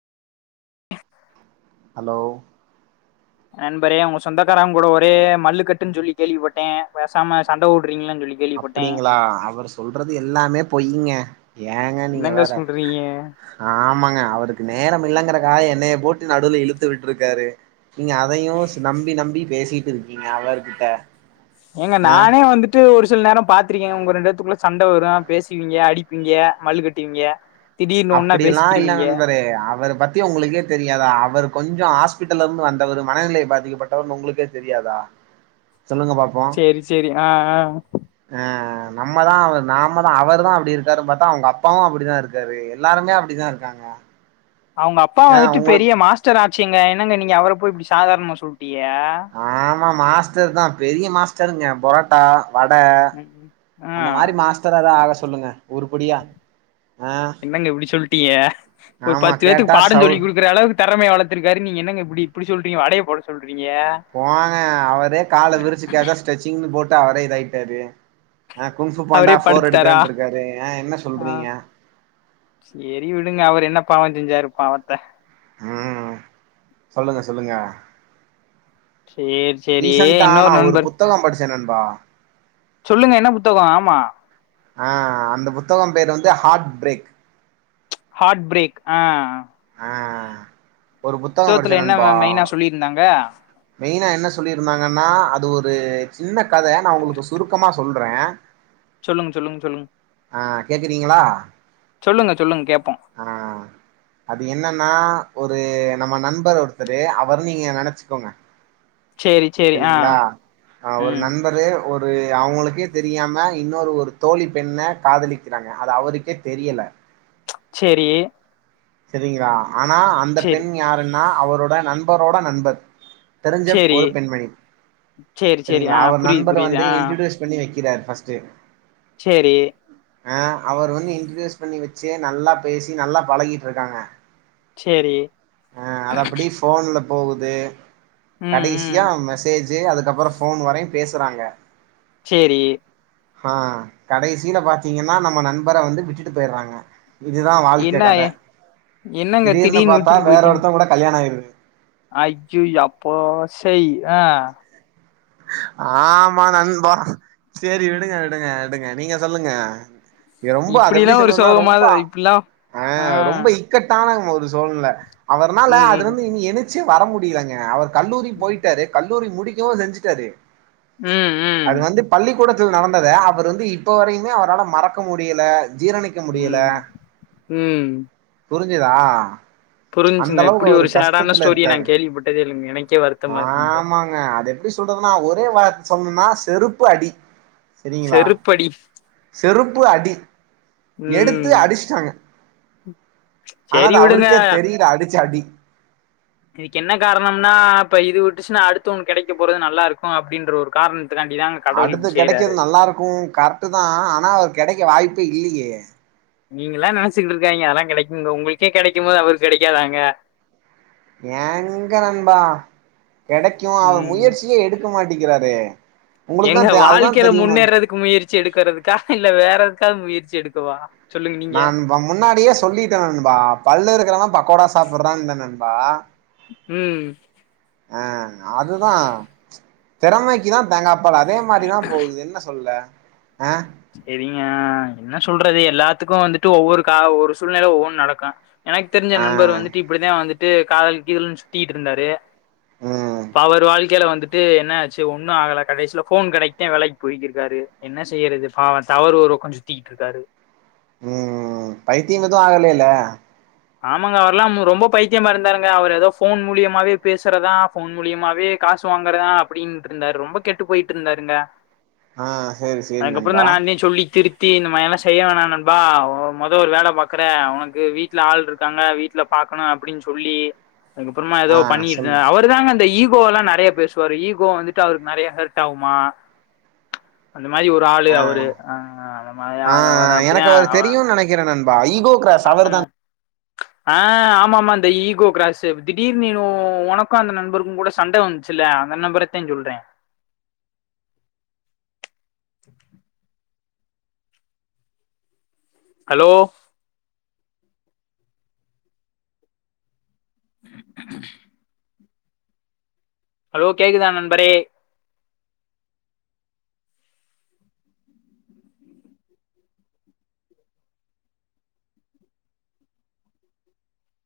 Hello நண்பரே உங்க சொந்தக்காரவுங்களு ஒரே மல்லுக்கட்டுன்னு சொல்லி கேள்விப்பட்டே பேசாம சண்ட போ அப்பிடிங்களா அவர் சொல்றது எல்லாமே பொய்யிங்க. ஏங்க நீங்க என்னங்க வேற சொல்றீங்க ஆமாங்க அவருக்கு நேரம் இல்லங்கற க்காக என்னைய போட்டு நடுவுல இழுத்து விட்ருக்காரு நீங்க அதையு ஸ் நம்பி நம்பி பேசி ட்டுருக்கீங்க அவருகிட்ட ஏங்க நானே வந்துட்டு ஒரு சில நேரோ பாத்திருக்கே உங்க ரெண்டு பேர்த்துக்குள்ள சண்ட வரு பேசவீங்க அடிப்பீங்க மல்லு கட்டுவீங்க திடீர்னு ஒன்னா அப்பிடி எல்லா இல்ல பேசிக்கிருவீங்க நண்பரே அவர பத்தி உங்களுக்கே தெரியாதா அவரு கொஞ்சொ ஹாஸ்பிட்டல்ல இருந்து வந்தவரு மனநிலை பாதிக்கப்பட்டவர்னு உங்களுக்கே தெரியாதா சொல்லுங்க பாப்போ செரி செரி ஆ ஆ ஆ நம்மதா அவர் நாமதா அவருதா அப்டி இருக்காருன்னு பாத்தா அவங்க அப்பாவு அப்பிடிதா இருக்காரு எ ல்லாருமே அப்டிதா இருக்காங்க அவங்க அப்பா ஆ வந்துட்டு உங்களுக்கு பெரிய மாஸ்டர் ஆ ங்க என்னங்க நீங்க அவரை போய்ப் இப்படி சாதாரணமா சொல் ஆமா மாஸ்டர் தான் பெரிய மாஸ்டர் சரிங்க பரோட்டா தான் வடை ம் ஆ அந்த மாதிரி மாஸ்தராதான் ஆளு சொல்லுங்க அப்படியா என்னங்க எப்படி சொல்லிட்டீங்க ஒரு ஆமா பத்து பேரத்துக்கு கேட்டா பாடம் சவுல் சொல்லி கொடுக்குற அளவுக்கு வள்த்திருக்காரு நீ என்னங்க இப்ப இப்படி சொல்றீங்க அடையசொல் போங்க அவரே கால விரிச்சுக்க ஏதோ ஸ்டெச்சிங்ன்னு போட்டு அவரே இதாயிட்டாரு ஆஹ் அவரே குன்புபாண்டா போர் படுத்துட்டாரா எடுக்கறன் இருக்காரு ஆஹ் என்ன ஆ சொல்றீங்க சேரி விடுங்க அவர் என்ன பாவம் செஞ்சாரு பாவத்த உஹம் சொல்லுங்க சொல்லுங்க செரி செரி இன்னொரு நண்பர் என்ன நண்பா சொல்லுங்க என்ன புத்தகம் ஆமா ஆஹ் அந்த புத்தகம் பேரு வந்து ஹார்ட் பிரேக் ஹார்ட் பிரரேக் ஆஹ் ஆஹ் புத்தகத்துல என்ன மெயினா சொல்லியிருந்தாங்க மெயினா என்ன சொல்லிருந்தாங்கன்னா அது ஒரு சின்ன கதை நான் உங்களுக்கு சுருக்கமா சொல் ரேன் சொல்லுங்க சொல்லுங்க சொல்லுங்க ஆஹ் கேக்குறீங்களா சொல்லுங்க சொல்லுங்க கேப்போ ஆஹ் அது என்னன்னா ஒரு நம்ம நண்பர் ஒருத்தரு அவரு நீங்க நினைச்சுக்கோங்க சேரி சேரி ஆ சரிங்களா ஆஹ் ஒரு ம் நண்பரு ஒரு அவங்களுக்கே தெரியாம இன்னொரு ஒரு தோழி பெண்ண காதலிக்கிறாங்க அது அவருக்கே தெரியல ம் செரி செரிங்களா ஆனா அந்த பெண் யாருன் நா அவரோட நண்பரோட நண்பர் தெரிஞ்சப் சேரி ஒரு பெண்மணி சேரி சேரி ஆ சரிங்களா அவர் புரியுது நண்பர் புரியுது வந்து ஆ இன்ட்ரடியூஸ் பண்ணி வைக் இதான் பர்ஸ்ட்டு சேரி ஆ அவர் வந்து இன்டிடுயூஸ் பண்ணி வச்சு நல்லா பேசி நல்லா பழகிட் டுருக்காங்க சேரி ஆ அத அப்டி போன்ல போகுது ம் ம் கடைசியா மெசேஜ் தே அதுக்கப்ற போன் வரையும் பேசுறாங்க சேரி ஆ கடைசில பாத்தீங்கன்னா நம்ம நண்பர வந்து விட்டுட்டு பேயிராங்க இதுதா என்ன வாழ்க்க கத திடீர்னு பாத்தா வேற ஒருத்தங் கூட கல் [unintelligible] ஐயுய் அப்பா செய் ஆ ஆமா நண்பா செரி விடுங்க விடுங்க விடுங்க நீங்க சொல்லுங்க நீங்க ரொம்ப அத இப்டிலா எப்டி ஒரு சொல்ணுன்னா சோகமா ரொம்ப இப்டிலா ஆ ரொம்ப இக்கட்டான ஒரு சோழ் நில அவர்னால ம் அதுலந்து இனி எந்திச்சி வர முடியலங்க அவர் கல்லூரி ம் போயிட்டாரு கல் லூரி முடிக்கவும் செஞ்சட்டாரு ம் ம் கூடத்துல நடந்தத அவர் வந்து இப்ப வரையுமே அவரால மறக்க முடியல ஜீரணிக்க முடியல ம் ம் புரிஞ் சுதா புரிஞ்சுங்க இப்டி ஒரு சேடான ஸ்டோரிய நா இருக்காரு கேள்விப்பட்டதே இல்லங்க எனக்கே வருத்தமா இருக்குங்க மா சொண்ணுனா செருப்பு அடி சரிங்களா செருப்படி செருப்பு அடி எடுத்து ம் அடிச்சிட்டாங்க ஆனா செரி அது விடுங்க அவருக்கே தெரிய அடிச்ச அடி [inaudible] இதுக்கு என்ன காரணம்னா இப்ப இது விட்டுச்சுன்னா அடுத்த ஒன்னு கெடைக்க போறது நல்லாருக்கும் அப்டின்ற ஒரு காரணம் அடுத்து கெடைக்கறது நல்லாருக்கும் கரெட்டு தான் ஆனா அவர் கெடைக்க வாய்ப் இப்ப இல்லியே நீங்கல்லா நெனைச்சுக்கிட்ருக்காதீங்க அதெல்லா கெடைக்குன்னு உங்களுக்கே கெடைக்கும் போது அவருக்கு கெடைக்காதாங்க எங்க நண்பா கெடைக்கு அவர் ம் முயற்சியே எடு க்க மாட்டிங்கிறாரே ஏங்க வாழ்க்கையில முன்னேறதுக்கு முயற்சி எடுக்கறதுக்கா இல்ல வேற எதுக்காவது முயற் சி எடுக்கவா சொல்லுங்க நீங்க நண்பா முன்னாடியே சொல்லிட்டே நண்பா பல்லு இருக்கிறவ பக்கோடா சாப்படுறான்னே நண்பா ம் ஆ அதுதா திறமைக்குதா தேங்கா அப்பால அதே மாரிதா போகுது என்ன சொல்ல ஆ செரிங்க என்ன சொல்றது எல்லாத்துக்கு வந்துட்டு ஒவ்வொரு கா ஒவ்வொரு சூழ்நில ஒவ்வொன்னு நடக்கு எனக்கு தெரிஞ்ச ஆ நண்பர் வந்துட்டு இப்பிடிதா வந்து ட்டு காதல் கீதல்னு சுத்திட்டு இருந்தாரு ம் இப்ப அவரு வாழ்க்கையில வந் துட்டு என்னாச்சு ஒண்ணு ஆகல கடைசில ஃபோன் கடைக்குத்தே வேலைக்கு போய்க்கிருக்காரு என்ன செய்யறது பாவோ டவரு ஒரு பக்கோ சுத்திக்கிட்ருக்காரு ம் பைத்தியம் எது ஆகல இல்ல ஆமாங்க அவர்ல்லா மு ரொம்ப பைத்தியமா இருந்தாருங்க அவர் ஏதோ ஃபோன் மூலியமாவே பேசுறதா ஃபோன் மூலியாவே காசு வாங்குறதா அப்பிடின்ட்டு இருந்தாரு ரொம்ப கெட்டுப் போயிட்ருந்தாருங்க ஆ சேரி சேரி நண்பா அதுக்கப்புறந்தா நான்தே சொல்லி திரு த்தி இந்த மாரி எல்லா செய்ய வேணா நண்பா உ மொதோ ஒரு வேல பாக்கறே உனக்கு வீ ட்ல ஆள் இருக்காங்க வீட்ல பாக்கணு அப்பிடின் சொல்லி அதுக்கப்புறமா ஆ ஏதோ சொல்லு பண்ணிருக்காரு அவருதாங்க அந்த ஈ கோ எல்லா நெறைய பேசுவாரு ஈகோ வந்துட்டு அவருக்கு நெறைய ஹெர்ட் ஆகுமா அந்த மாரி ஒரு ஆளு ஆ அவரு ஆ அந்த மாரி ஆளு அவரு அப்டிதா அவ பா ஈ கோ கிராஸ் அவருதா ஆமா ஆ ஆமா ஆமா இந்த ஈகோ கிராஸு திடீர்னு எதோ உனக்கு அந்த நண்பருக்குங் கூட சண்ட வந்துச்சுல்ல அந்த நண்பரத்தே சொல்றே ஹலோ [inaudible] ஹலோ கேக்குதா நண்பரே